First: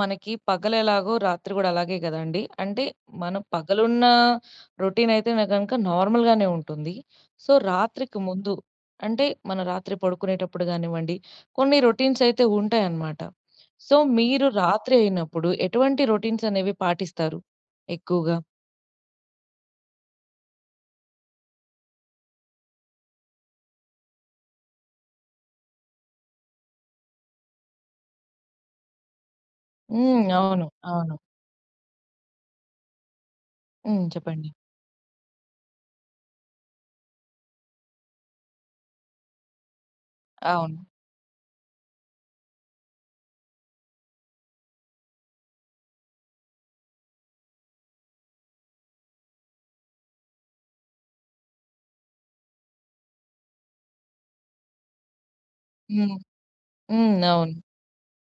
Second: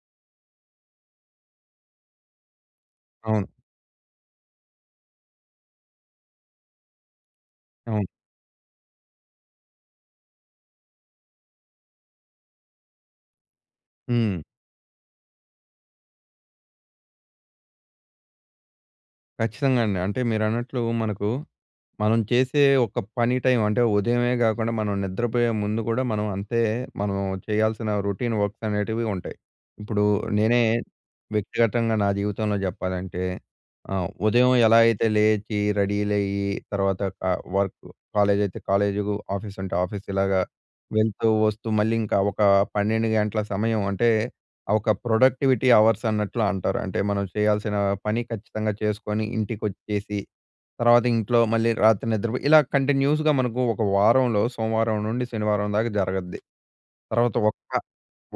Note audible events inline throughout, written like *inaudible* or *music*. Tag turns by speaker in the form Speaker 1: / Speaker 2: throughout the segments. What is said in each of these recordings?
Speaker 1: మనకి పగలు ఎలాగో రాత్రి గూడా అలాగే గ‌దండీ. అంటే మనం
Speaker 2: అవును.
Speaker 1: పగలున్నా రొటీన్ అయితేనే గనక నార్మల్‌గానే ఉంటుంది. సో
Speaker 2: అవును.
Speaker 1: రాత్రికి ముందు అంటే మనం రాత్రి పడుకునేటప్పుడు గా‌నివ్వండి కొన్ని రొ‌టీన్స్ అయితే ఉంటాయనమాట. సో
Speaker 2: హ్మ్.
Speaker 1: మీరు రాత్రి అయినప్పుడు ఎటువంటి రొ‌టీన్స్ అనేవి పాటిస్తారు ఎక్కువుగా?
Speaker 2: ఖచ్చితంగా అండి. అంటే మీరన్నట్లూ మనకు మనం చేసే ఒక పని టైమ్ అంటే ఉదయమే గాకుండా మనం నిద్రపోయే ముందు గూడా మనం అంతే మనం చెయ్యాల్సిన రొటీన్ వర్క్స్ అనేటివి ఉంటాయి. ఇప్పుడూ
Speaker 1: హ్మ్.
Speaker 2: నేనే
Speaker 1: అవును. అవును.
Speaker 2: వ్యక్తిగ‌తంగా నా జీవితంలో జెప్పాలంటే
Speaker 1: హ్మ్.
Speaker 2: ఆహ్, ఉదయం
Speaker 1: చెప్పండి.
Speaker 2: ఎలా అయితే లేచీ రెడీలయ్యి తర్వాత ట వర్క్ కాలేజ్ అయితే కాలేజీలు ఆఫీస్ అంటే ఆఫీస్ ఇలాగా
Speaker 1: అవును.
Speaker 2: వెళ్తూ వస్తూ మళ్ళీ ఇంకా ఒకా 12 గంటల సమయం. అంటే ఒక ప్రొడక్టివిటీ అవర్స్ అన్నట్లు అంటారు. అంటే మనం చెయ్యాల్సినా పని ఖచ్చితంగా చేసుకొని ఇంటికొచ్చేసి తర్వాత ఇంట్లో మళ్ళీ రాత్రి నిద్రపోయి ఇలా కంటిన్యూస్‍గా మనకు ఒక వారంలో సోమవారం నుండి శనివారం దాకా
Speaker 1: హ్మ్.
Speaker 2: జరగద్ది.
Speaker 1: హ్మ్.
Speaker 2: తర్వాత
Speaker 1: అవును.
Speaker 2: ఒక్క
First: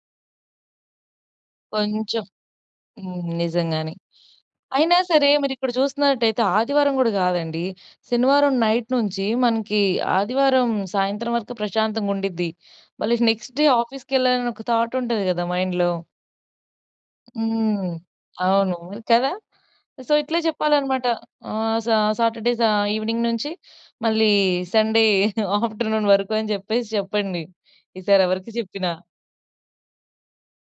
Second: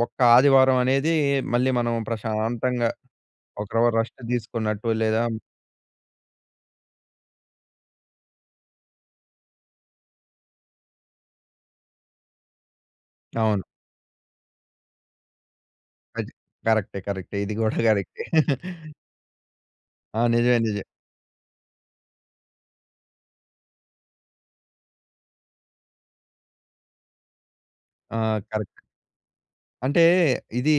Speaker 2: ఒక్క ఆదివారమనేదీ మళ్ళీ మనం
Speaker 1: కొంచెం
Speaker 2: ప్రశాంతంగా
Speaker 1: హ్మ్.
Speaker 2: ఒక్కరవ
Speaker 1: నిజంగానే.
Speaker 2: రెస్ట్ తీసుకున్నట్టు
Speaker 1: అయినా
Speaker 2: లేదా
Speaker 1: సరే మీరు ఇక్కడ జూస్తున్నట్ట‌యితే ఆదివారం గూడా గాదండి. శనివారం నైట్ నుంచీ మనకీ ఆదివారం సాయంత్రం వరకు ప్రశాంతంగా ఉండిద్ది. మళ్ళీ నెక్స్ట్
Speaker 2: అవును.
Speaker 1: డే ఆఫీస్‌కెళ్ళాలని ఒక థాట్ ఉంటది గదా! మైండ్‌లో.
Speaker 2: అది క‌రక్టే. కరక్టే. ఇది *giggles* గూడా
Speaker 1: హ్మ్.
Speaker 2: కరక్టే.
Speaker 1: అవును.
Speaker 2: *laughs*
Speaker 1: కదా! సో
Speaker 2: ఆ!
Speaker 1: ఇట్లే
Speaker 2: నిజమే. నిజే
Speaker 1: చెప్పాలనమాట. ఆహ్, సా సాటర్డే సా ఈవి‌నింగ్ నుంచి మళ్ళీ సండే *chuckles* ఆఫ్టర్‌నూన్ వరకు అని జెప్పేసి చెప్పండి.
Speaker 2: ఆ!
Speaker 1: ఈసారి ఎవరికి
Speaker 2: కరెక్ట్.
Speaker 1: చెప్పినా.
Speaker 2: అంటే ఇదీ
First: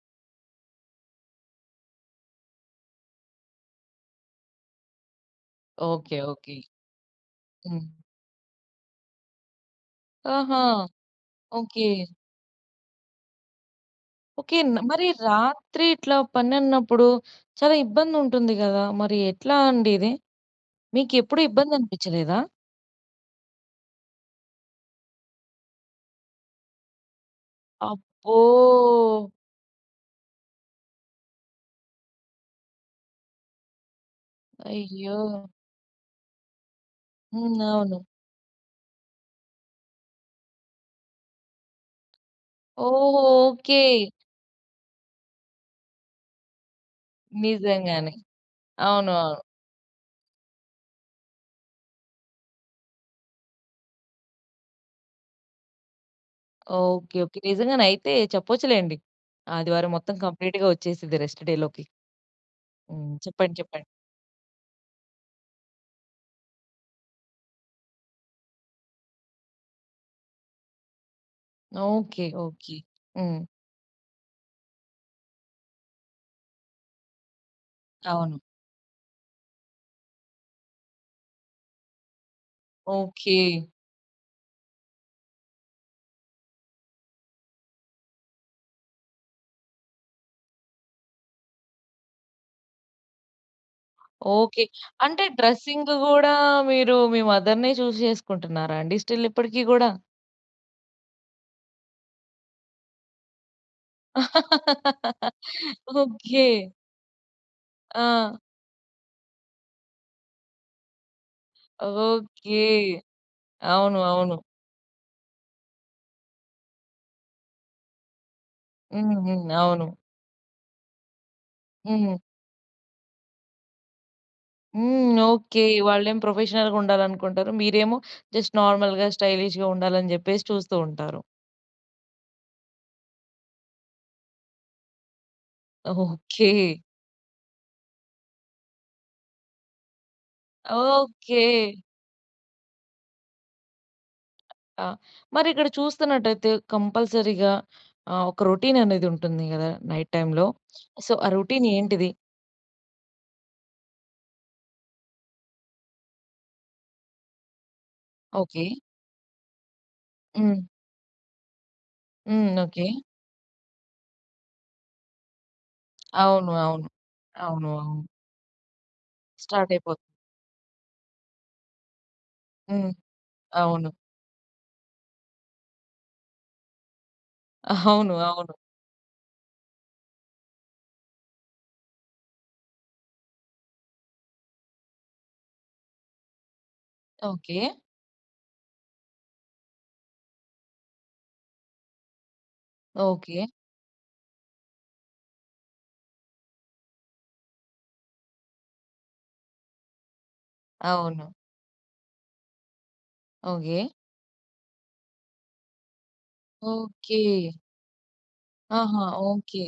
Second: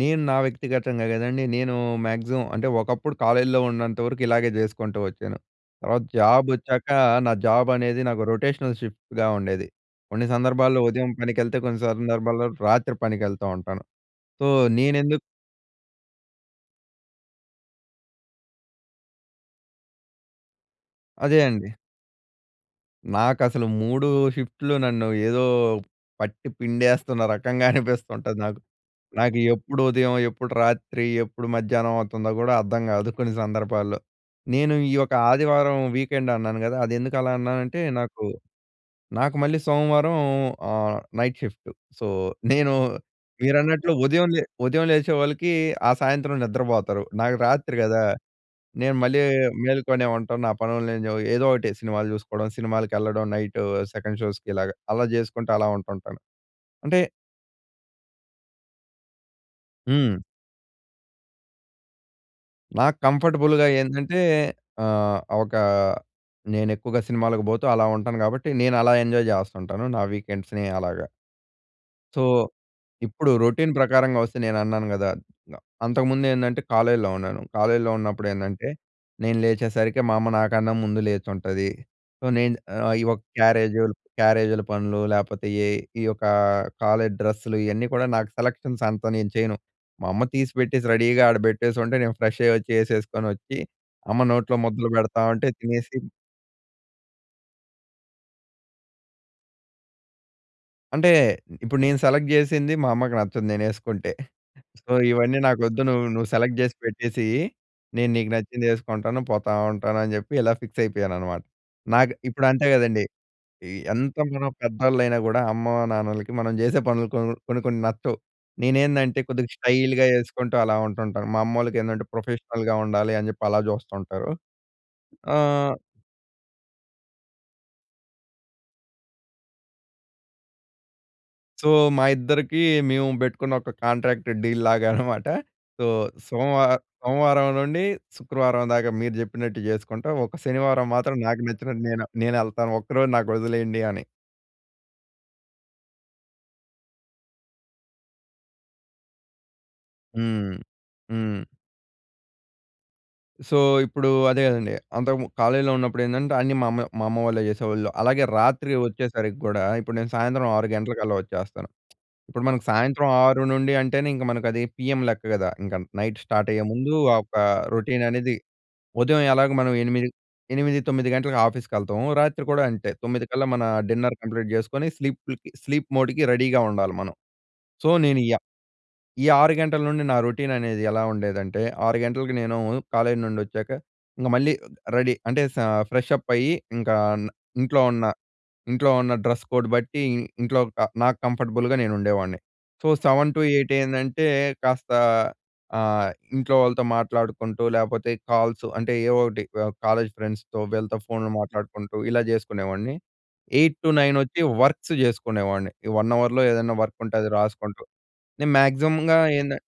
Speaker 2: నేను నా వ్యక్తిగ‌తంగా గదండి. నేనూ మాగ్సిమం అంటే ఒకప్పుడు కాలేజ్‌లో ఉన్నంత వరకు ఇలాగే జే‌సుకుంటూ వచ్చాను. తర్వాత
Speaker 1: ఓకే.
Speaker 2: Job
Speaker 1: okay.
Speaker 2: ఒచ్చాకా నా జాబ్
Speaker 1: హ్మ్.
Speaker 2: అనేది నాకు రొటేషనల్ షిఫ్ట్‌గా ఉండేది. కొన్ని
Speaker 1: ఆహా!
Speaker 2: సందర్భాల్లో ఉదయం పనికెళ్తే కొన్ని
Speaker 1: ఓకే.
Speaker 2: సందర్భాల్లో రాత్రి పనికెళ్తా ఉంటాను. So
Speaker 1: okay. మ మరీ
Speaker 2: నేనెందు
Speaker 1: రాత్రి ఇట్లా పనన్నప్పుడు చాలా ఇబ్బంది ఉంటుంది గదా! మరి ఎట్లా అండి ఇది? మీకు
Speaker 2: అదే
Speaker 1: ఎప్పుడూ
Speaker 2: అండి.
Speaker 1: ఇబ్బంది అనిపిచ్చలేదా?
Speaker 2: నాకు అసలు 3 షిఫ్ట్‌లు నన్ను ఏదో, పట్టి పిండేస్తున్న రకంగా
Speaker 1: అబ్బో!
Speaker 2: అనిపిస్తుంటది నాకు. నాకు ఎప్పుడు ఉదయం, ఎప్పుడు రాత్రి, ఎప్పుడు మధ్యాహ్నం అవుతుందో కూడా అర్థం కాదు కొన్ని సందర్భాల్లో. నేను ఈ యొక్క
Speaker 1: అయ్యో!
Speaker 2: ఆదివారం వీకెండ్ అన్నాను కదా! అది ఎందుకు అలా
Speaker 1: హ్మ్.
Speaker 2: అన్నానంటే
Speaker 1: అవును.
Speaker 2: నాకు, నాకు మళ్ళీ సోమవారం ఆహ్, నైట్ షిఫ్టు సో, నేను
Speaker 1: ఓహ్!
Speaker 2: మీరన్నట్లు
Speaker 1: ఓకె.
Speaker 2: ఉదయం లే ఉదయం లేచే వాళ్ళకి, ఆ సాయంత్రం నిద్రపోతారు. నాకు రాత్రి కదా!
Speaker 1: నిజంగానే!
Speaker 2: నేను
Speaker 1: అవును.
Speaker 2: మళ్ళీ
Speaker 1: అవును.
Speaker 2: మేలుకొనే ఉంటాను. నా పనులు నేను ఏదో ఒకటి సినిమాలు చూసుకోవడం, సినిమాలకెళ్ళడం నైటూ సెకండ్ షోస్‌కి ఇలాగ అలా చేసుకుంటూ అలా ఉంటుంటాను. అంటే
Speaker 1: ఓకె. ఓకె. నిజంగానే అయితే చెప్పొచ్చులేండి. ఆదివారం మొత్తం
Speaker 2: హ్మ్.
Speaker 1: కంప్లీట్‌గా వచ్చేసిద్ది రెస్ట్ డేలోకి.
Speaker 2: నాకు
Speaker 1: హ్మ్. చెప్పండి.
Speaker 2: కంఫర్టబుల్‌గా
Speaker 1: చెప్పండి.
Speaker 2: ఏందంటే ఆహ్, ఒకా నేను ఎక్కువగా సినిమాలకు పోతూ అలా ఉంటాను కాబట్టి, నేను అలా ఎంజాయ్ చేస్తు ఉంటాను. నా వీకెండ్స్‌ని అలాగా. So,
Speaker 1: okay. ఓకె.
Speaker 2: ఇప్పుడు
Speaker 1: హ్మ్.
Speaker 2: రొటీన్ ప్రకారంగా వస్తే, నేను అన్నాను కదా! అంతకుముందు ఏందంటే, కాలేజీలో ఉన్నాను. కాలేజీలో ఉన్నప్పుడు
Speaker 1: అవును.
Speaker 2: ఏందంటే, నేను లేచేసరికి మా అమ్మ నాకన్నా ముందు లేచుంటది. సో, నేను ఆహ్, ఈ యొక్క
Speaker 1: ఓకె.
Speaker 2: క్యారేజుల్ క్యారేజీల పనులు లేకపోతే ఏ ఈ యొక్కా కాలేజ్ డ్రెస్సులు ఇయన్నీ కూడా, నాకు సెలెక్షన్స్ అంతా నేను చేయను. మా అమ్మ తీసిపెట్టేసి రెడీగా ఆడ పెట్టేసుంటే, నేను ఫ్రెష్ అయ్యి వచ్చి. ఏసేసుకొనొచ్చి అమ్మ నోట్లో
Speaker 1: ఓకె.
Speaker 2: ముద్దలు పెడతా
Speaker 1: అంటే,
Speaker 2: ఉంటే
Speaker 1: డ్రెసింగు
Speaker 2: తినేసి
Speaker 1: కూడా మీరు మీ మదర్‌నే చూసి చేసుకుంటున్నారా అండి? స్టిల్ ఇప్పటికి కూడా?
Speaker 2: అంటే ఇప్పుడు నేను సెలెక్ట్ జేసింది మా అమ్మకి నచ్చదు నేనేసుకుంటే. సో,
Speaker 1: *laughs*
Speaker 2: ఇవన్నీ నాకొద్దు నువ్వు నువ్వు
Speaker 1: ఓకే.
Speaker 2: సెలెక్ట్ జేసి పెట్టేసేయి. నేను నీకు
Speaker 1: ఆ!
Speaker 2: నచ్చింది ఏసుకుంటాను. పోతా ఉంటాను అని జెప్పి ఇలా ఫిక్స్ అయిపోయాను అన్నమాట. నాకు ఇప్పుడు
Speaker 1: ఓకే.
Speaker 2: అంతే గదండీ! ఈ
Speaker 1: అవును.
Speaker 2: ఎంత
Speaker 1: అవును.
Speaker 2: మనం పెద్దోళ్ళు అయినా కూడా అమ్మ, నాన్నలకి మనం జేసే పనులు కొన్ కొన్ని, కొన్ని నచ్చవు.
Speaker 1: హ్మ్,
Speaker 2: నేనేందంటే
Speaker 1: హ్మ్.
Speaker 2: కొద్దిగా
Speaker 1: అవును.
Speaker 2: స్టైల్‍గా ఏసుకుంటూ అలా ఉంటుంటాను. మా అమ్మోళ్ళకేందంటే
Speaker 1: హ్మ్.
Speaker 2: ప్రొఫెషనల్‍గా ఉండాలి అని జెప్పి అలా చూస్తుంటారు.
Speaker 1: హ్మ్.
Speaker 2: ఆ
Speaker 1: ఓకే. వాళ్ళేం ప్రొఫెషనల్‌గా ఉండాలనుకుంటారు. మీరేమో జస్ట్ నార్మల్‍గా స్టైలిష్‍గా ఉండాలని జెప్పేసి చూస్తూ ఉంటారు.
Speaker 2: సో, మా ఇద్దరికి మేము పెట్టుకున్న ఒక కాంట్రాక్ట్ డీల్ లాగా అన్నమాట. *chuckles* So,
Speaker 1: okay.
Speaker 2: సోమవా
Speaker 1: *giggles*
Speaker 2: సోమవారం నుండి శుక్రవారం దాకా మీరు జెప్పినట్టు జేసుకుంటా. ఒక శనివారం మాత్రం నాకు
Speaker 1: ఓకే.
Speaker 2: నచ్చినట్టు నేను నేనెళ్తాను. ఒక్కరోజు నాకొదిలేయండి అని.
Speaker 1: ఆ! మరిక్కడ చూస్తున్నట్టయితే కంపల్సరీగా ఆహ్, ఒక రొటీన్ అనేది ఉంటుంది గదా! నైట్ టైమ్‌లో.
Speaker 2: హ్మ్.
Speaker 1: సో, ఆ
Speaker 2: హ్మ్.
Speaker 1: రొటీన్ ఏంటిది?
Speaker 2: సో, ఇప్పుడు అదే గదండీ! అంతకుమన్ కాలేజీలో ఉన్నప్పుడు ఏందంటే అన్నీ మా అమ్మే మా అమ్మ వాళ్ళే జేసేవాళ్ళు. అలాగే రాత్రి
Speaker 1: ఓకే.
Speaker 2: వచ్చేసరికి గూడా ఇప్పుడు నేను సాయంత్రం
Speaker 1: హ్మ్.
Speaker 2: 6 గంటలకల్లా వచ్చేస్తాను. ఇప్పుడు
Speaker 1: హ్మ్.
Speaker 2: మనకు
Speaker 1: ఓకే.
Speaker 2: సాయంత్రం 6 నుండి అంటేనే ఇంక మనకు అది పీఎం లెక్క గదా! ఇంక నైట్
Speaker 1: అవును.
Speaker 2: స్టార్ట్ అయ్యే
Speaker 1: అవును.
Speaker 2: ముందు ఆహ్, ఒక
Speaker 1: అవును.
Speaker 2: రొటీన్
Speaker 1: అవును.
Speaker 2: అనేది ఉదయం ఎలాగో
Speaker 1: స్టార్ట్
Speaker 2: మనం
Speaker 1: అయిపోత్
Speaker 2: 8 8, 9 గంటలకు ఆఫీస్‌కి ఎళ్తాము. రాత్రి కూడా అంతే
Speaker 1: హ్మ్.
Speaker 2: 9 కల్లా మన
Speaker 1: అవును.
Speaker 2: డిన్నర్ కంప్లీట్ జేసుకొని స్లీప్‌లకి స్లీప్ మోడ్‌కి రెడీగా ఉండాలి మనం. సో,
Speaker 1: *giggles* అవును.
Speaker 2: నేను యా
Speaker 1: అవును.
Speaker 2: ఈ 6 గంటల నుండి నా రొటీన్ అనేది ఎలా ఉండేదంటే 6 గంటలకి నేను కాలేజ్ నుండి ఒచ్చాక ఇంగ మళ్ళీ రెడీ అంటే స ఫ్రెష్‌అప్ అయ్యి ఇంకా
Speaker 1: ఓకే.
Speaker 2: ఇంట్లో ఉన్న, ఇంట్లో ఉన్న డ్రెస్ కోడ్ బట్టి ఇంట్లో క నాకు కంఫర్టబుల్‍గా నేను ఉండేవాణ్ణి. So seven to
Speaker 1: okay.
Speaker 2: Eight ఏందంటే కాస్త ఆహ్, ఇంట్లో వాళ్ళతో మాట్లాడుకుంటూ లేపోతే కాల్సు అంటే ఏవో ఒకటి వ కాలేజ్ ఫ్రెండ్స్‌తో వీళ్ళతో ఫోన్‌లు
Speaker 1: అవును.
Speaker 2: మాట్లాడుకుంటూ ఇలా జేసుకునేవాడిని. Eight
Speaker 1: okay.
Speaker 2: టు నైన్ వచ్చి వర్క్స్ చేసుకునేవాడిని. ఈ 1 అవర్‌లో ఏదైనా వర్క్ ఉంటే
Speaker 1: ఓకే.
Speaker 2: అది రాసుకుంటూ నేను
Speaker 1: ఆహా!
Speaker 2: మాక్సిమమ్‌గా ఏందన్
Speaker 1: ఓకే.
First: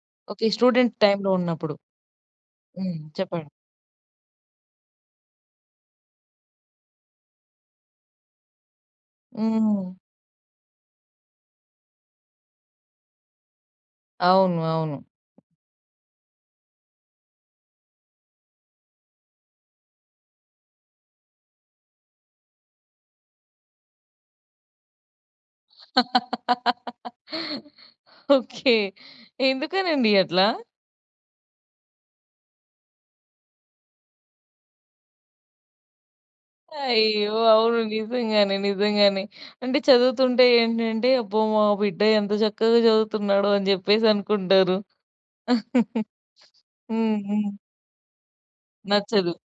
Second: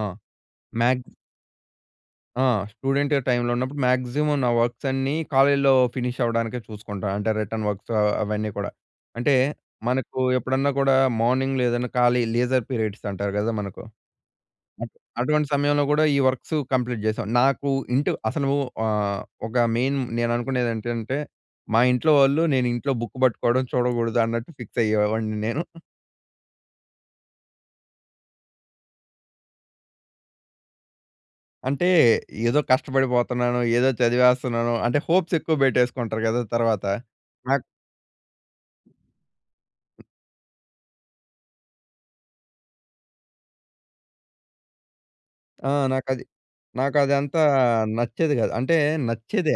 Speaker 2: ఆ!
Speaker 1: ఓకే. స్టూడెంట్
Speaker 2: మ్యాగ్జ్
Speaker 1: టైంలో ఉన్నప్పుడు.
Speaker 2: ఆ!
Speaker 1: హ్మ్.
Speaker 2: స్టూడెంటు
Speaker 1: చెప్పండి.
Speaker 2: టైంలో ఉన్నప్పుడు మాక్సిమం నా వర్క్స్ అన్నీ, కాలేజీలో ఫినిష్ అవ్వడానికే చూసుకుంటా. అంటే రిటర్న్ వర్క్స్ ఆహ్, అవన్నీ కూడా. అంటే,
Speaker 1: హ్మ్.
Speaker 2: మనకు ఎప్పుడన్నా కూడా మార్నింగ్‌లో ఏదైనా ఖాళీ లీజర్ పీరియడ్స్ అంటారు గదా! మనకు
Speaker 1: అవును.
Speaker 2: అప్పు
Speaker 1: అవును.
Speaker 2: అటువంటి సమయంలో గూడా, ఈ వర్క్స్ కంప్లీట్ చేశా. నాకు ఇంటి అసలు ఆహ్, ఒక మెయిన్ నేను అనుకునేది ఏంటంటే, మా ఇంట్లో వాళ్ళు నేను ఇంట్లో బుక్ పట్టుకోవడం చూడకూడదు అన్నట్టు ఫిక్స్ అయ్యేవాడిని నేను. *giggles*
Speaker 1: ఓకే. ఎందుకనండి అట్లా?
Speaker 2: అంటే, ఏదో కష్టపడిపోతున్నాను, ఏదో చదివేస్తున్నాను అంటే, హోప్స్ ఎక్కువ పెట్టేసుకుంటారు కదా! తర్వాత.
Speaker 1: అయ్యో!
Speaker 2: నాక్
Speaker 1: అవును నిజంగానే. నిజంగానే. అంటే చదువుతుంటే, ఏంటంటే అబ్బో! మా బిడ్డ ఎంత చక్కగా చదువుతున్నాడో అని చెప్పేసి అనుకుంటారు.
Speaker 2: ఆ!
Speaker 1: *chuckles*
Speaker 2: నాకు అది నాకు
Speaker 1: హ్మ్.
Speaker 2: అదంతా
Speaker 1: హ్మ్.
Speaker 2: నచ్చేది కాదు. అంటే
Speaker 1: నచ్చదు.
Speaker 2: నచ్చేదే.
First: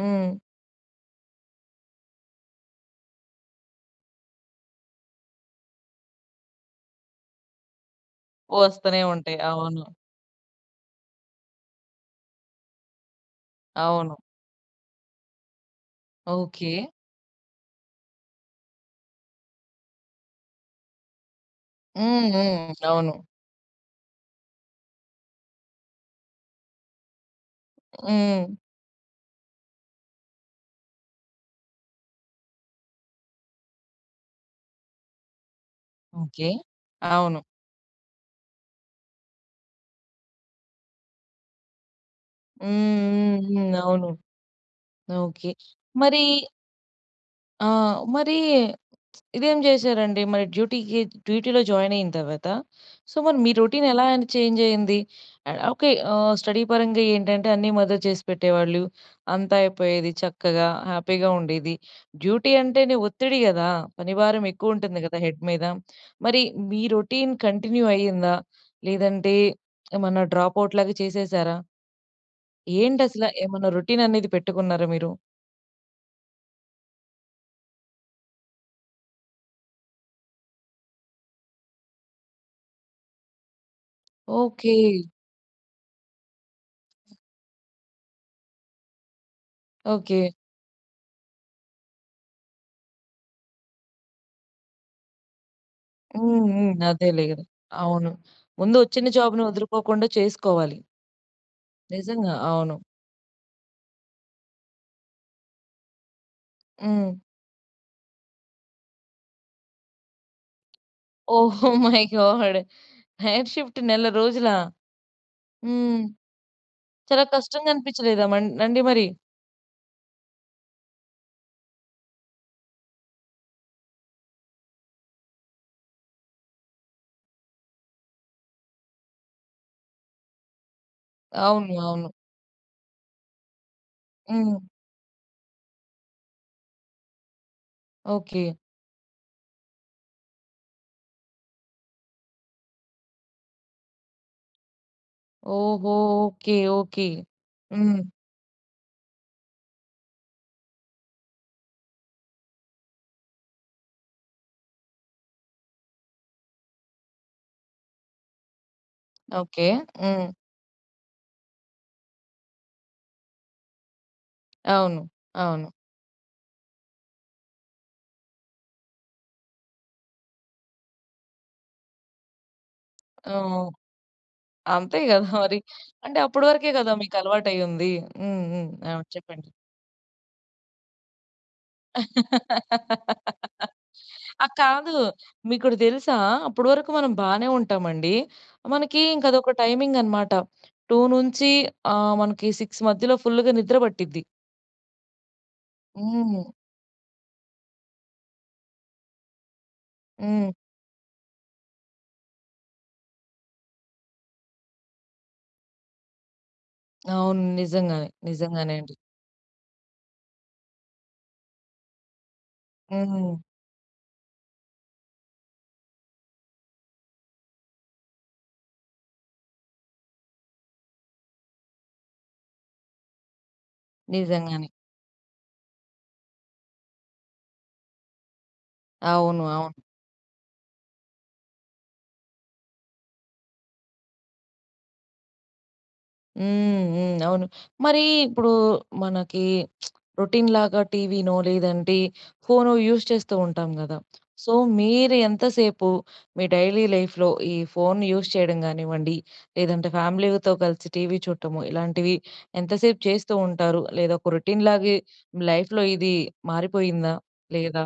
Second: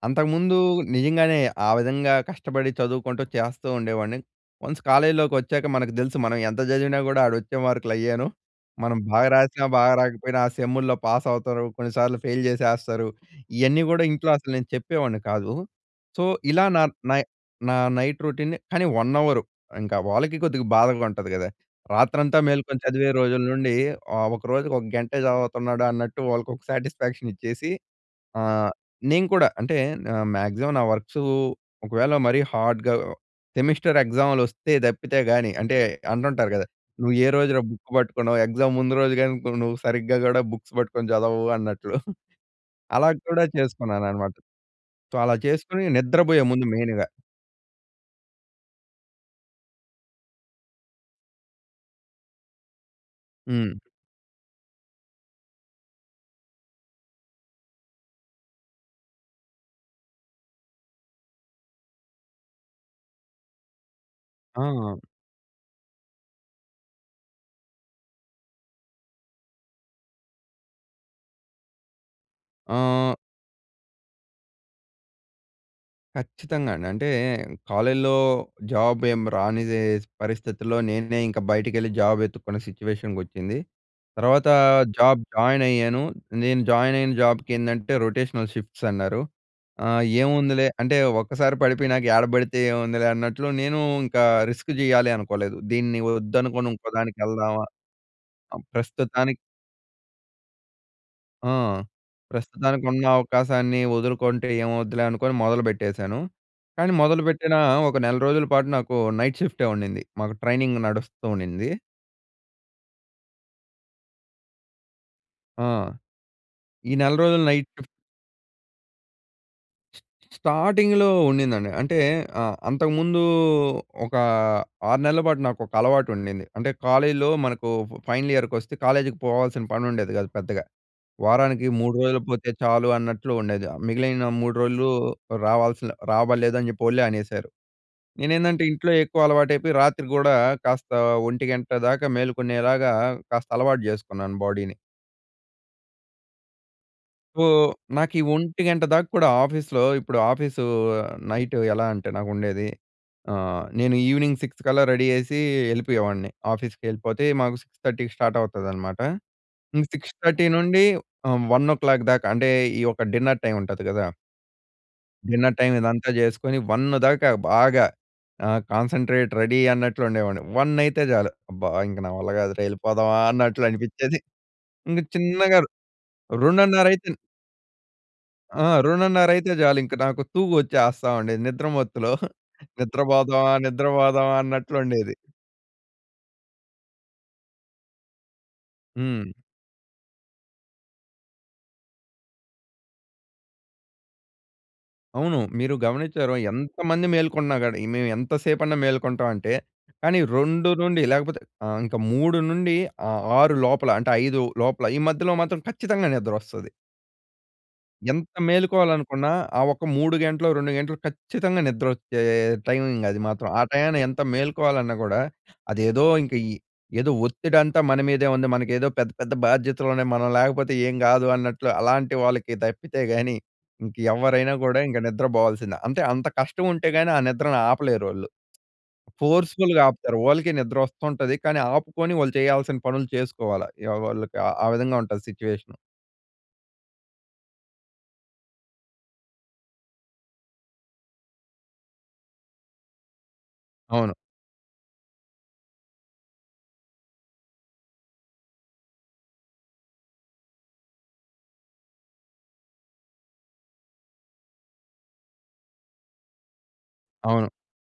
Speaker 1: హ్మ్.
Speaker 2: అంతకుముందు నిజంగానే, ఆ విధంగా కష్టపడి చదువుకుంటూ చేస్తూ ఉండేవాడిని. వన్స్ కాలేజీలోకొచ్చాక మనకు తెలుసు మనం ఎంత చదివినా గూడా, ఆడ వచ్చే మార్కులు అయ్యేను. మనం
Speaker 1: వస్తనే
Speaker 2: బాగా
Speaker 1: ఉంటాయి.
Speaker 2: రాసినా,
Speaker 1: అవును.
Speaker 2: బాగా రాకపోయినా, ఆ సెమ్ముల్లో పాస్ అవుతారు. కొన్నిసార్లు ఫెయిల్ చేసేస్తారు. ఇయన్నీ గూడా
Speaker 1: అవును.
Speaker 2: ఇంట్లో అసలు నేను చెప్పేవాడిని కాదు. సో, ఇలా నా
Speaker 1: ఓకే.
Speaker 2: నై నా నైట్ రొటీన్‌ని కానీ, 1 అవరు, ఇంకా వాళ్ళకి కొద్దిగా బాధగా ఉంటది కదా!
Speaker 1: హ్మ్.
Speaker 2: రాత్రంతా
Speaker 1: హ్మ్.
Speaker 2: మేలుకొని చదివే
Speaker 1: అవును.
Speaker 2: రోజుల నుండి ఆహ్, ఒక రోజుకి ఒక గంటే చదువుతున్నాడు అన్నట్టు వాళ్ళకి ఒక సాటిస్ఫాక్షన్ ఇచ్చేసి,
Speaker 1: హ్మ్.
Speaker 2: ఆహ్, నేను కూడా అంటే మ్యాక్సిమం నా వర్క్సు ఒకవేళ మరీ హార్డ్‌గా సెమిస్టర్ ఎగ్జామ్‌లొస్తే తప్పితే గాని, అంటే
Speaker 1: ఓకే.
Speaker 2: అంటుంటారు గదా! నువ్వు ఏ
Speaker 1: అవును.
Speaker 2: రోజులో బుక్ పట్టుకున్నావు, ఎగ్జామ్ ముందు రోజు గాని, ను నువ్వు సరిగ్గా కూడా బుక్స్ పట్టుకొని చదవవు అన్నట్లు. *giggles*
Speaker 1: హ్మ్.
Speaker 2: అలా కూడా
Speaker 1: హ్మ్. హ్మ్. అవును.
Speaker 2: చేసుకున్నాననమాట. సో, అలా
Speaker 1: ఓకే.
Speaker 2: చేసుకొని
Speaker 1: మరి
Speaker 2: నిద్రపోయే ముందు మెయిన్‌గా.
Speaker 1: ఆ! మరి ఇదేం చేశారండి? మరి డ్యూటీకి డ్యూటీలో జాయిన్ అయిన తర్వాత. సో, మరి మీ
Speaker 2: హ్మ్.
Speaker 1: రొటీన్ ఎలా అండి చేంజ్ అయ్యింది? ఆ! ఓకె. ఆ! స్టడీ పరంగా ఏంటంటే అన్నీ మదర్ చేసి పెట్టేవాళ్ళు అంతా అయిపోయేది చక్కగా హ్యాపీగా ఉండేది. డ్యూటీ అంటేనే ఒత్తిడి కదా! పని భారం ఎక్కువ
Speaker 2: ఆ!
Speaker 1: ఉంటుంది కదా! హెడ్ మీద. మరి మీ రొటీన్ కంటిన్యూ అయిందా? లేదంటే ఏమన్నా డ్రాప్ ఔట్ లాగా చేసేశారా? ఏంటి
Speaker 2: ఆ
Speaker 1: అసలా? ఏమైనా రొటీన్ అనేది పెట్టుకున్నారా మీరు?
Speaker 2: ఖచ్చితంగా అండి. అంటే కాలేజీలో జాబ్ ఏమి రానిదే పరిస్థితిలో నేనే ఇంక బయటికెళ్ళి జాబ్ వెతుక్కున్న సిట్యుయేషన్‌కి వచ్చింది. తర్వాత
Speaker 1: ఓకె.
Speaker 2: జాబ్ జాయిన్ అయ్యాను. నేను జాయిన్ అయిన జాబ్‌కేందంటే రొటేషనల్ షిఫ్ట్స్ అన్నారు. ఆహ్,
Speaker 1: ఓకె.
Speaker 2: ఏముందిలే అంటే ఒక్కసారి పడిపోయనక ఏడ పడితే ఏముందిలే అన్నట్లు నేను ఇంకా రిస్క్ చేయాలి అనుకోలేదు. దీన్ని
Speaker 1: హ్మ్.
Speaker 2: వద్దనుకొని
Speaker 1: హ్మ్.
Speaker 2: ఇంకో దానికి
Speaker 1: అదేలే.
Speaker 2: వెళ్దామా?
Speaker 1: అవును.
Speaker 2: ఆహ్,
Speaker 1: ముందు వచ్చిన
Speaker 2: ప్రస్తుతానికి
Speaker 1: జాబ్‌ని వదులుకోకుండా చేసుకోవాలి.
Speaker 2: ఆ!
Speaker 1: నిజంగా. అవును.
Speaker 2: ప్రస్తుతానికి ఉన్న అవకాశాన్ని వదులుకుంటే ఏమవుద్దులే అనుకోని మొదలుపెట్టేశాను. కానీ
Speaker 1: హ్మ్.
Speaker 2: మొదలుపెట్టిన ఒక నెల రోజుల పాటు నాకు నైట్ షిఫ్టే ఉండింది. మాకు ట్రైనింగ్ నడుస్తూ
Speaker 1: ఓహో!
Speaker 2: ఉండింది
Speaker 1: *giggles* మై గాడ్! నైట్ షిఫ్ట్ నెల రోజులా?
Speaker 2: ఆ!
Speaker 1: హ్మ్.
Speaker 2: ఈ నెల
Speaker 1: చాలా
Speaker 2: రోజులు నైట్
Speaker 1: కష్టంగా
Speaker 2: షిఫ్ట్.
Speaker 1: అనిపించలేదా? మం నండి మరి?
Speaker 2: స్టార్టింగ్‌లో ఉండిందండి. అంటే ఆహ్, అంతకుముందు ఒక 6 నెల్ల పాటు నాకొక అలవాటు ఉండింది. అంటే కాలేజ్‌లో మనకు ఫైనల్ ఇయర్‌కొస్తే కాలేజీకి పోవాల్సిన పని ఉండేది గాదు పెద్దగా. వారానికి
Speaker 1: అవును.
Speaker 2: 3
Speaker 1: అవును.
Speaker 2: రోజులు పోతే చాలు అన్నట్లు ఉండేది. మిగిలిన 3
Speaker 1: హ్మ్.
Speaker 2: రోజులు రావాల్సిన రాబల్లేదు అని జెప్పి వోళ్ళే అనేశారు.
Speaker 1: ఓకే.
Speaker 2: నేనేందంటే ఇంట్లో ఎక్కువ అలవాటయిపోయి రాత్రి గూడా కాస్త 1:00 దాకా మేలుకునేలాగా కాస్త అలవాటు జేసుకున్నాను బాడీని.
Speaker 1: ఓహో! ఓకే. ఓకే.
Speaker 2: సో,
Speaker 1: హ్మ్.
Speaker 2: నాకు ఈ 1:00 దాక కూడా ఆఫీస్‌లో ఇప్పుడు ఆఫీసు నైటు ఎలా అంటే నాకుండేది ఆహ్, నేను ఈవినింగ్ సిక్స్‌కల్లా రెడీ అయ్యేసి యెళ్ళిపోయేవాడిని ఆఫీస్‌కి వెళ్ళిపోతే మాకు 6:30కి స్టార్ట్ అవుతదన్నమాట.
Speaker 1: ఓకే.
Speaker 2: ఇంక సిక్స్
Speaker 1: హ్మ్.
Speaker 2: థర్టీ నుండి ఆహ్, 1:00 దాకా అంటే ఈ ఒక డిన్నర్ టైమ్ ఉంటది గదా!
Speaker 1: అవును.
Speaker 2: డిన్నర్
Speaker 1: అవును.
Speaker 2: టైమ్ ఇదంతా జేసుకొని 1 దాకా బాగా ఆహ్, కాన్సంట్రేట్ రెడీ అన్నట్లు ఉండేవాడిని. 1 అయితే చాలు అబ్బా! ఇంక నా వల్ల కాదురా, యెళ్ళిపోదామా
Speaker 1: ఆ!
Speaker 2: అన్నట్లు అనిపించేది.
Speaker 1: అంతే
Speaker 2: ఇంక
Speaker 1: గదా *giggles* మరి!
Speaker 2: చిన్నగా
Speaker 1: అంటే అప్పడి వరకే
Speaker 2: 2:30
Speaker 1: గదా!
Speaker 2: అయితే
Speaker 1: మీకు అలవాటయ్యుంది. హ్మ్.
Speaker 2: ఆ!
Speaker 1: హ్మ్. ఆ!
Speaker 2: 2:30
Speaker 1: చెప్పండి.
Speaker 2: అయితే చాలు ఇంక నాకు తూగొచ్చేస్తా ఉండేది నిద్రమత్తులో. *giggles* నిద్రపోదామా,
Speaker 1: *laughs*
Speaker 2: నిద్రపోదామా
Speaker 1: ఆహ్, కాదు.
Speaker 2: అన్నట్లుండేది.
Speaker 1: మీకోటి దెలుసా? అప్పడి వరకు మనం బానే ఉంటామండి. మనకి ఇంక
Speaker 2: హ్మ్.
Speaker 1: అదొక టైమింగ్ అన్నమాట. 2 నుంచి ఆహ్, మనకి 6 మధ్యలో ఫుల్లుగా నిద్ర పట్టిద్ది.
Speaker 2: అవును. మీరు గమనించ్చారొ,
Speaker 1: హ్మ్.
Speaker 2: ఎంతమంది మేల్కొన్నా గాని మేము ఎంత సేపన్నా మేల్కొంటామంటే, కానీ
Speaker 1: హ్మ్.
Speaker 2: 2 నుండి లేకపోతే ఆహ్, ఇంకా 3 నుండి ఆహ్, 6 లోపల అంటే, 5 లోపల, ఈ మధ్యలో మాత్రం ఖచ్చితంగా నిద్రొస్తాది.
Speaker 1: అవును నిజంగానే.
Speaker 2: ఎంత
Speaker 1: నిజంగానే అండి.
Speaker 2: మేలుకోవాలనుకున్నా, ఆ ఒక్క 3 గంటలు, 2 గంటలు ఖచ్చితంగా నిద్రొచ్చే టైమింగ్ అది
Speaker 1: హ్మ్.
Speaker 2: మాత్రం. ఆ టైయాన ఎంత మేలుకోవాలన్నా గూడా అదేదో, ఇంక ఈ ఏదో ఒత్తిడంతా మన మీదే ఉంది. మనకేదో పెద్ద, పెద్ద బాధ్యతలున్నాయి. మనం లేకపోతే ఏం కాదు, అన్నట్లు అలాంటి వాళ్ళకి తప్పితే గాని, ఇంక ఎవ్వరైనా
Speaker 1: నిజంగానే.
Speaker 2: గూడా ఇంక నిద్ర బోవాల్సిందే. అంటే, అంత కష్టం ఉంటే గాని ఆ నిద్రను ఆపలేరోళ్ళు.
Speaker 1: అవును. అవును.
Speaker 2: ఫోర్స్‌ఫు‌ల్‌గా ఆపుతారు. వాళ్ళకీ నిద్రొస్తుంటది. కానీ ఆపుకొని, వాళ్ళు చేయాల్సిన పనులు చేసుకోవాల. వాళ్ళకి ఆ విధంగా ఉంటది సిట్యుయేషను.
Speaker 1: హ్మ్. హ్మ్. అవును. మరీ ఇప్పుడూ మనకీ *smacks lips* రొటీన్‌లాగా టీవీనో లేదంటే, ఫోనో యూజ్ చేస్తూ ఉంటాం గదా!
Speaker 2: అవును.
Speaker 1: సో, మీరు ఎంతసేపు, మీ డైలీ లైఫ్‍లో ఈ ఫోన్‌ని యూజ్ చేయడం గానివ్వండి లేదంటే, ఫ్యామిలీతో కలిసి టీవీ చూడటము, ఇలాంటివి ఎంతసేపు చేస్తూ ఉంటారు? లేదా, ఒక రొటీన్‌లాగే లైఫ్‌లో ఇదీ మారిపోయిందా
Speaker 2: అవును.
Speaker 1: లేదా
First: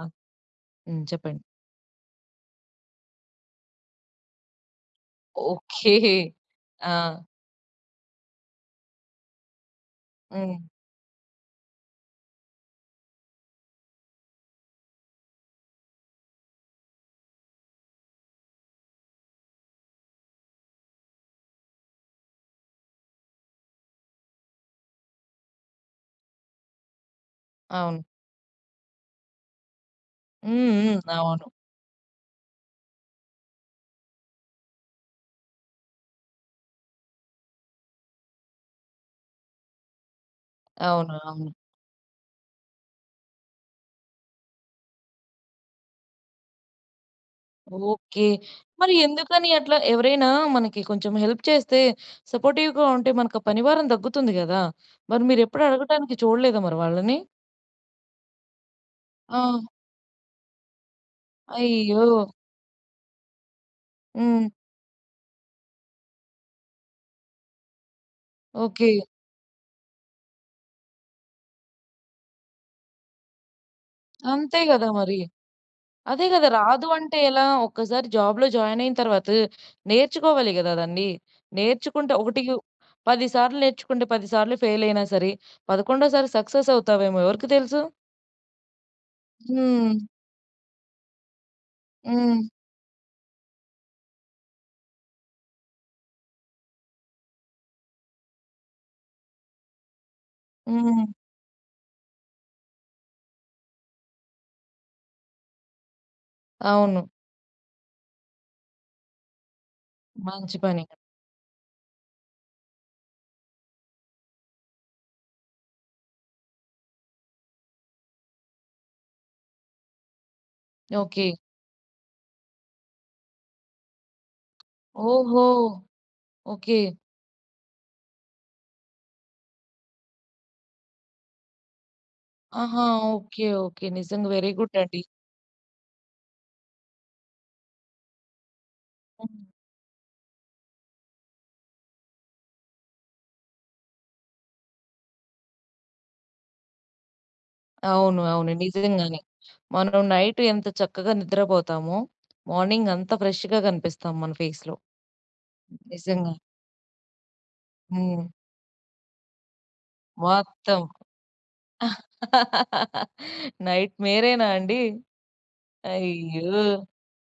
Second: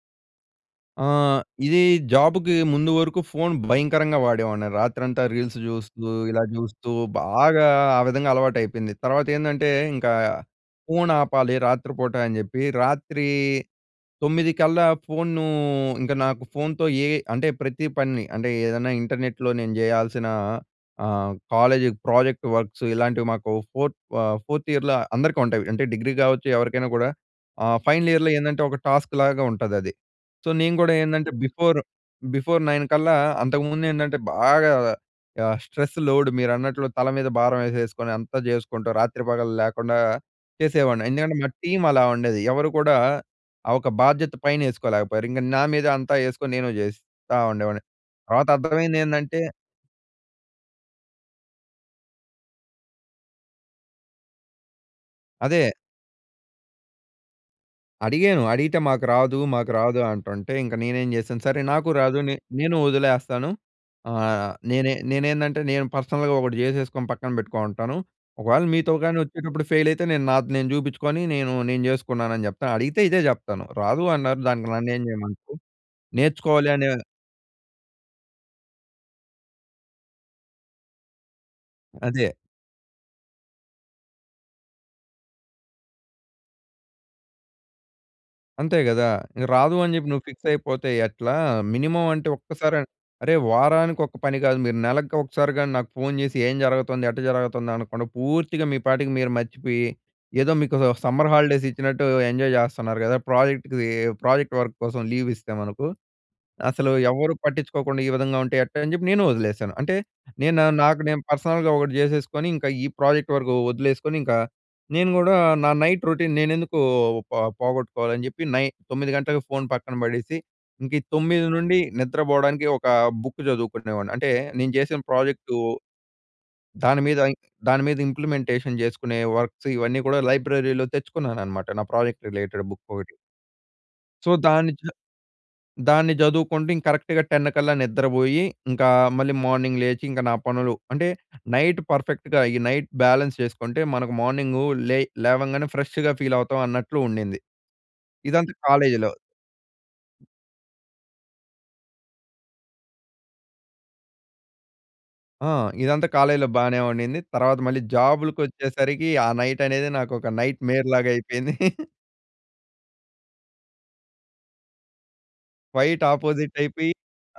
Speaker 1: హ్మ్.
Speaker 2: ఆ!
Speaker 1: చెప్పండి.
Speaker 2: ఇది జాబ్‌కి ముందు వరకు ఫోన్ భయంకరంగా వాడేవాడిని. రాత్రంతా రీల్స్
Speaker 1: ఓకే.
Speaker 2: జూస్తూ, ఇలా జూస్తూ
Speaker 1: ఆ!
Speaker 2: బాగా ఆ విధంగా అలవాటయిపోయింది. తర్వాత ఏందంటే, ఇంకా
Speaker 1: హ్మ్.
Speaker 2: ఫోన్ ఆపాలి రాత్రిపూట అని చెప్పి రాత్రీ 9 కల్లా ఫోన్‌నూ ఇంక నాకు ఫోన్‌తో ఏవి అంటే ప్రతి పనిని అంటే ఏదన్నా ఇంటర్నెట్‍లో నేను జేయాల్సిన ఆహ్, కాలేజీకి ప్రాజెక్ట్ వర్క్సు ఇలాంటివి మాకు ఫోర్త్ ఆహ్, ఫోర్త్ ఇయర్‍ల అందరికుంటాయి. అంటే డిగ్రీ గావచ్చు. ఎవరికైనా గూడా ఆహ్,
Speaker 1: అవును.
Speaker 2: ఫైనల్ ఇయర్‌లో ఏందంటే, ఒక టాస్క్‌లాగా ఉంటాదది. సో,
Speaker 1: హ్మ్,
Speaker 2: నేను గూడా
Speaker 1: హ్మ్.
Speaker 2: ఏందంటే
Speaker 1: అవును.
Speaker 2: బిఫోరు, బిఫోర్ 9 కల్లా అంతకుముందేంటంటే బాగా ఆహ్, స్ట్రెస్సు లోడు మీరన్నట్లు తల మీద భారం యేసేసుకొని, అంతా జేసుకుంటూ రాత్రి, పగలు లేకుండా చేసేవాడిని.
Speaker 1: అవును,
Speaker 2: ఎందుకంటే మా
Speaker 1: అవును.
Speaker 2: టీమలా ఉండేది. ఎవరు కూడా ఆహ్, ఒక బాధ్యత పైన యేసుకోలేకపోయారు. ఇంక నా మీద అంతా యేసుకొని నేను జేస్తా ఉండేవాడిని.
Speaker 1: ఓకే.
Speaker 2: తర్వాత
Speaker 1: మరి
Speaker 2: అర్థమైందేంటంటే
Speaker 1: ఎందుకని అట్లా? ఎవరైనా మనకి కొంచెం హెల్ప్ చేస్తే, సపోర్టివ్‌గా ఉంటే మనకు ఆ పనివారం తగ్గుతుంది కదా! మరి మీరెప్పుడు
Speaker 2: అదే
Speaker 1: అడగటానికి చూడలేదా మరి వాళ్ళని?
Speaker 2: అడిగాను. అడిగితే మాకు రాదు,
Speaker 1: ఆ!
Speaker 2: మాకు రాదు అంటుంటే ఇంక నేనేం చేసాను. సరే నాకు రాదు.
Speaker 1: అయయ్యో!
Speaker 2: నే నేను వదిలేస్తాను.
Speaker 1: హ్మ్.
Speaker 2: ఆహ్, నేనే నేనేందంటే నేను పర్సనల్‌గా ఒకటి జేసేసుకొని పక్కన పెట్టుకొని ఉంటాను. ఒకవేళ
Speaker 1: ఓకె.
Speaker 2: మీతో గాని వచ్చేటప్పుడు ఫెయిల్ అయితే, నేను నాది నేను చూపించుకొని నేను నేను జేసుకున్నానని జెప్తా. అడిగితే ఇదే జెప్తాను రాదు అన్నారు
Speaker 1: అంతే
Speaker 2: దానికి
Speaker 1: గదా
Speaker 2: నన్నేం
Speaker 1: మరి.
Speaker 2: జేయమంటారు,
Speaker 1: అదే గదా!
Speaker 2: నేర్చుకోవాలి
Speaker 1: రాదు
Speaker 2: అనే
Speaker 1: అంటే ఎలా? ఒక్కసారి జాబ్‌లో జాయిన్ అయిన తర్వాత, నేర్చుకోవాలి గదా దండి. నేర్చుకుంటే,
Speaker 2: అదే.
Speaker 1: ఒకటికి 10 సార్లు నేర్చుకుంటే 10 సార్లు ఫెయిల్ అయినా సరే పదకొండో సారి సక్సెస్ అవుతావేమో ఎవరికి తెలుసు?
Speaker 2: అంతే గదా! ఇక రాదు అని
Speaker 1: హ్మ్.
Speaker 2: జెప్పి నువ్వు ఫిక్స్ అయిపోతే ఎట్లా? మినిమమ్ అంటే,
Speaker 1: హ్మ్.
Speaker 2: ఒక్కసారి, అరే! వారానికి ఒక పని గాదు మీరు నెలకొకసారి గాని నాకు ఫోన్ జేసి ఏం జరగుతుంది, ఎట్ట జరగుతుంది అనక్కుండా పూర్తిగా మీ పాటికి మీరు మర్చిపోయి, ఏదో మీకు
Speaker 1: హ్మ్
Speaker 2: సమ్మర్ హాలిడేస్ ఇచ్చినట్టు ఎంజాయ్ జేస్తున్నారు గదా! ప్రాజెక్ట్‌కి ప్రాజెక్ట్ వర్క్ కోసం లీవ్ ఇస్తే మనకు. అసలు
Speaker 1: అవును.
Speaker 2: ఎవరూ పట్టించుకోకుండా ఈ విధంగా ఉంటే, ఎట్టా అని జెప్పి నేను వదిలేసాను. అంటే,
Speaker 1: మంచి
Speaker 2: నేను
Speaker 1: పని.
Speaker 2: నాకు నేను పర్సనల్‌గా ఒకటి జేసేసుకొని, ఇంకా ఈ ప్రాజెక్ట్ వరకు వదిలేసుకొని ఇంకా నేను గూడా నా నైట్ రొటీన్ నేనెందుకూ పొ పోగొట్టుకోవాలని జెప్పి, నై 9 గంటలకు ఫోన్ పక్కన పడేసి, ఇంక
Speaker 1: ఓకె.
Speaker 2: 9 నుండి నిద్రబోడానికి ఒకా బుక్ జదువుకునేవాడిని. అంటే, నేను జేసిన
Speaker 1: ఓహో!
Speaker 2: Project
Speaker 1: okay.
Speaker 2: దాని మీద దాని మీద ఇంప్లిమెంటేషన్ జేసుకునే వర్క్స్ ఇవన్నీ గూడా లైబ్రరీలో తెచ్చుకున్నానన్నమాట. నా ప్రాజెక్ట్ రిలేటెడ్
Speaker 1: ఆహా!
Speaker 2: బుక్ ఒకటి.
Speaker 1: Okay, okay. నిజంగా.
Speaker 2: సో,
Speaker 1: వెరీ
Speaker 2: దాన్ని
Speaker 1: గుడ్
Speaker 2: జ
Speaker 1: అండీ.
Speaker 2: దాన్ని జదువుకుంటూ ఇం కరెక్ట్‌గా 10 కల్లా నిద్రబోయి, ఇంకా మళ్ళీ
Speaker 1: హ్మ్.
Speaker 2: మార్నింగ్ లేచి ఇంక నా పనులు అంటే, నైట్ పర్ఫెక్ట్‌గా ఈ నైట్ బాలన్స్ చేసుకుంటే మనకు మార్నింగు లే లేవంగానే ఫ్రెష్‌గా ఫీల్ అవుతామన్నట్లు ఉండింది.
Speaker 1: అవును, అవును.
Speaker 2: ఇదంతా కాలేజ్‌లో.
Speaker 1: నిజంగానే. మనం నైట్ ఎంత చక్కగా నిద్రబోతామో, మార్నింగ్ అంత ఫ్రెష్‌గా కనిపిస్తాం మన ఫేస్‌లో.
Speaker 2: ఆ! ఇదంతా
Speaker 1: నిజంగా.
Speaker 2: కాలేజీలో బానే ఉండింది. తర్వాత మళ్ళీ
Speaker 1: హ్మ్.
Speaker 2: జాబ్‌‌లుకొచ్చేసరికీ, ఆ నైట్ అనేది నాకు ఒక నైట్
Speaker 1: మొత్తం.
Speaker 2: మేర్‌లాగైపోయింది. *chuckles*
Speaker 1: *laughs* నైట్‌‌మెరేన అండి?
Speaker 2: క్వైట్ ఆపోజిట్
Speaker 1: అయ్యో!
Speaker 2: అయిపోయి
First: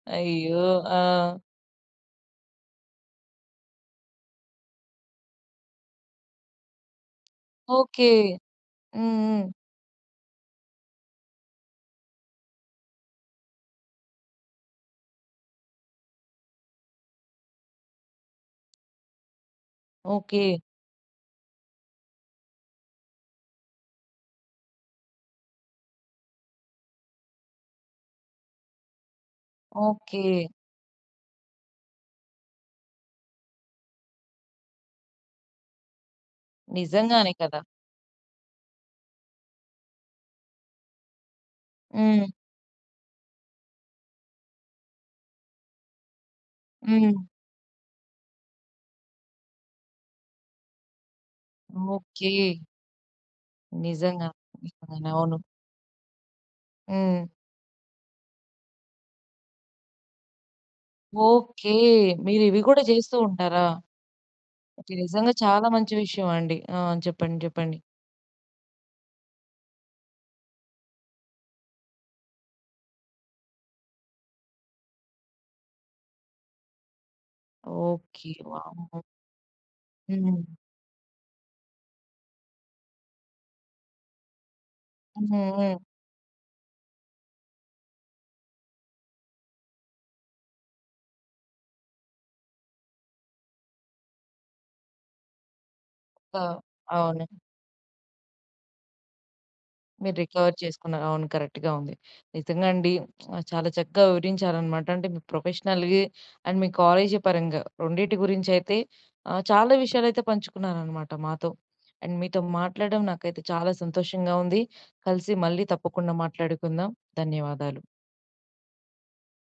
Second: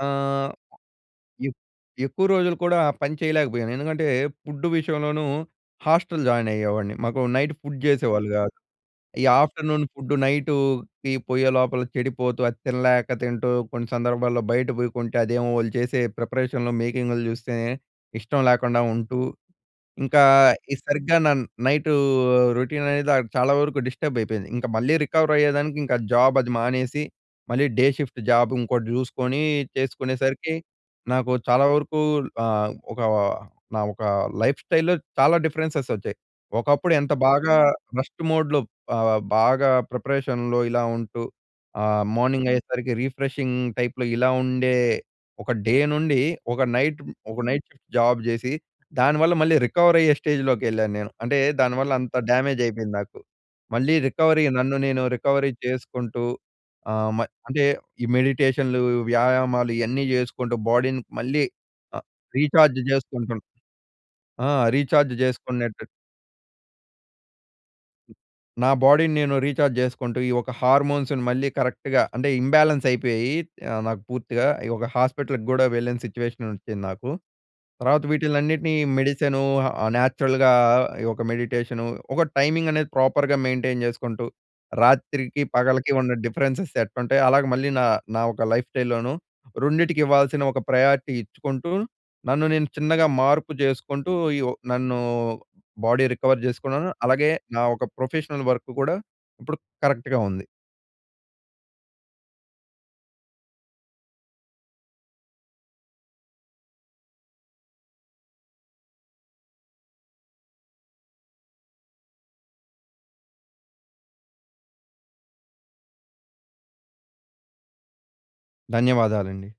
Speaker 2: ఆహ్,
Speaker 1: అయ్యో! ఆ!
Speaker 2: ఎ ఎక్కువ రోజులు కూడా పని చేయలేకపోయాను. ఎందుకంటే, ఫుడ్డు విషయంలోనూ హాస్టల్ జాయిన్ అయ్యేవాడిని. మాకు నైట్ ఫుడ్
Speaker 1: ఓకె.
Speaker 2: జేసేవాళ్ళు గాదు.
Speaker 1: హ్మ్,
Speaker 2: ఈ
Speaker 1: హ్మ్.
Speaker 2: ఆఫ్టర్నూన్ ఫుడ్డు నైటుకి పోయే లోపల చెడిపోతూ, అది తినలేక తింటూ కొన్ని సందర్భాల్లో బయట పోయి కొంటే అదేమో వాళ్ళు చేసే ప్రిపరేషన్‍లో మేకింగులు జూస్తే ఇష్టం లేకుండా ఉంటూ, ఇంకా
Speaker 1: ఓకె.
Speaker 2: ఈ సరిగ్గా నా నైట్ రొటీన్ అనేది చాలా వరకు డిస్టర్బ్ అయిపోయింది. ఇంక మళ్ళీ రికవర్ అయ్యేదానికి ఇంకా జాబ్ అది మానేసి, మళ్ళీ డే షిఫ్ట్ జాబ్ ఇంగోటి జూసుకొని
Speaker 1: ఓకె.
Speaker 2: జేసుకునేసరికి నాకు చాలా వరకూ ఆహ్, ఒకా నా ఒక లైఫ్‌స్టైల్‌లో చాలా డిఫరెన్సెస్ వచ్చాయి. ఒకప్పుడు ఎంత
Speaker 1: నిజంగానే
Speaker 2: బాగా
Speaker 1: కదా!
Speaker 2: రెస్ట్ మోడ్‍లో ఆహ్, బాగా ప్రిపరేషన్‍లో ఇలా ఉంటూ ఆహ్,
Speaker 1: హ్మ్.
Speaker 2: మార్నింగ్ అయ్యేసరికి రిఫ్రెషింగ్ టైప్‌లో ఇలా ఉండే ఒక డే నుండి ఒక నైట్‌
Speaker 1: హ్మ్.
Speaker 2: ఒక నైట్ షిఫ్ట్ జాబ్ జేసి, దానివల్ల మళ్ళీ రికవర్ అయ్యే స్టేజ్‌లోకెళ్ళాను నేను. అంటే దానివల్ల అంత
Speaker 1: ఓకె.
Speaker 2: డ్యామేజ్ అయిపోయింది నాకు. మళ్ళీ
Speaker 1: నిజంగా.
Speaker 2: రికవరీ నన్ను నేను
Speaker 1: నిజంగానే అవును.
Speaker 2: రికవరీ చేసుకుంటూ, ఆహ్, మ
Speaker 1: హ్మ్.
Speaker 2: అంటే ఈ మెడిటేషన్లు, వ్యాయామాలు ఇయన్నీ జేసుకుంటూ బాడీని మళ్ళీ
Speaker 1: ఓకె.
Speaker 2: ఆహ్,
Speaker 1: మీరు ఇవి
Speaker 2: రీచార్జ్
Speaker 1: కూడా జేస్తూ
Speaker 2: జేసుకుంటున్నా.
Speaker 1: ఉంటారా?
Speaker 2: ఆ!
Speaker 1: ఇది
Speaker 2: రీచార్జ్
Speaker 1: నిజంగా చాలా
Speaker 2: జేసుకునేటట్టు.
Speaker 1: మంచి విషయమండి. ఆహ్, చెప్పండి, చెప్పండి.
Speaker 2: నా బాడీని నేను రీచార్జ్ జేసుకుంటూ, ఈ ఒక్క హార్మోన్స్‌ని మళ్ళీ కరెక్ట్‌గా అంటే ఇంబాలెన్స్ అయిపోయీ ఆహ్, నాకు పూర్తిగా ఈ ఒక హాస్పిటల్‌కి గూడా వెళ్ళిన సిట్యుయేషన్ వచ్చింది నాకు. తర్వాత
Speaker 1: ఓకె.
Speaker 2: వీటినన్నిటిని
Speaker 1: వామ్మొ!
Speaker 2: మెడిసిను, ఆ
Speaker 1: హుహు.
Speaker 2: న్యాచురల్‌గా ఈ ఒక్క మెడిటేషను ఒక టైమింగ్ అనేది ప్రాపర్‌గా మెయింటైన్ జేసుకుంటూ
Speaker 1: హ్మ్,
Speaker 2: రాత్రికి,
Speaker 1: హ్మ్.
Speaker 2: పగలికి ఉన్న డిఫరెన్సెస్ ఎట్టుంటాయొ, అలాగ మళ్ళీ నా నా ఒక లైఫ్ స్టైల్‌లోను రెండిటికి ఇవ్వాల్సిన ఒక ప్రయారిటీ ఇచ్చుకుంటూ, నన్ను నేను చిన్నగా మార్పు చేసుకుంటూ ఈ ఒ నన్నూ బాడీ
Speaker 1: ఆ!
Speaker 2: రికవర్ జేసుకున్నాను.
Speaker 1: అవును.
Speaker 2: అలాగే, నా ఒక ప్రొఫెషనల్ వర్క్ కూడా, ఇప్పుడు
Speaker 1: మీరు
Speaker 2: కరెక్ట్‌గా ఉంది.
Speaker 1: రికవర్ చేసుకున్నారు. అవును కరెక్ట్‌గా ఉంది. నిజంగా అండి. *smacks lips* చాలా చక్కగా వివరించారనమాట. అంటే, మీ ప్రొఫెషనల్‌గా అండ్ మీ కాలేజీ పరంగా, రెండిటి గురించి అయితే ఆహ్, చాలా విషయాలైతే పంచుకున్నారనమాట మాతో. అండ్ మీతో మాట్లాడడం నాకైతే చాలా సంతోషంగా ఉంది. కలిసి మళ్ళీ తప్పకుండా మాట్లాడుకుందాం. ధన్యవాదాలు.
Speaker 2: ధన్యవాదాలండి.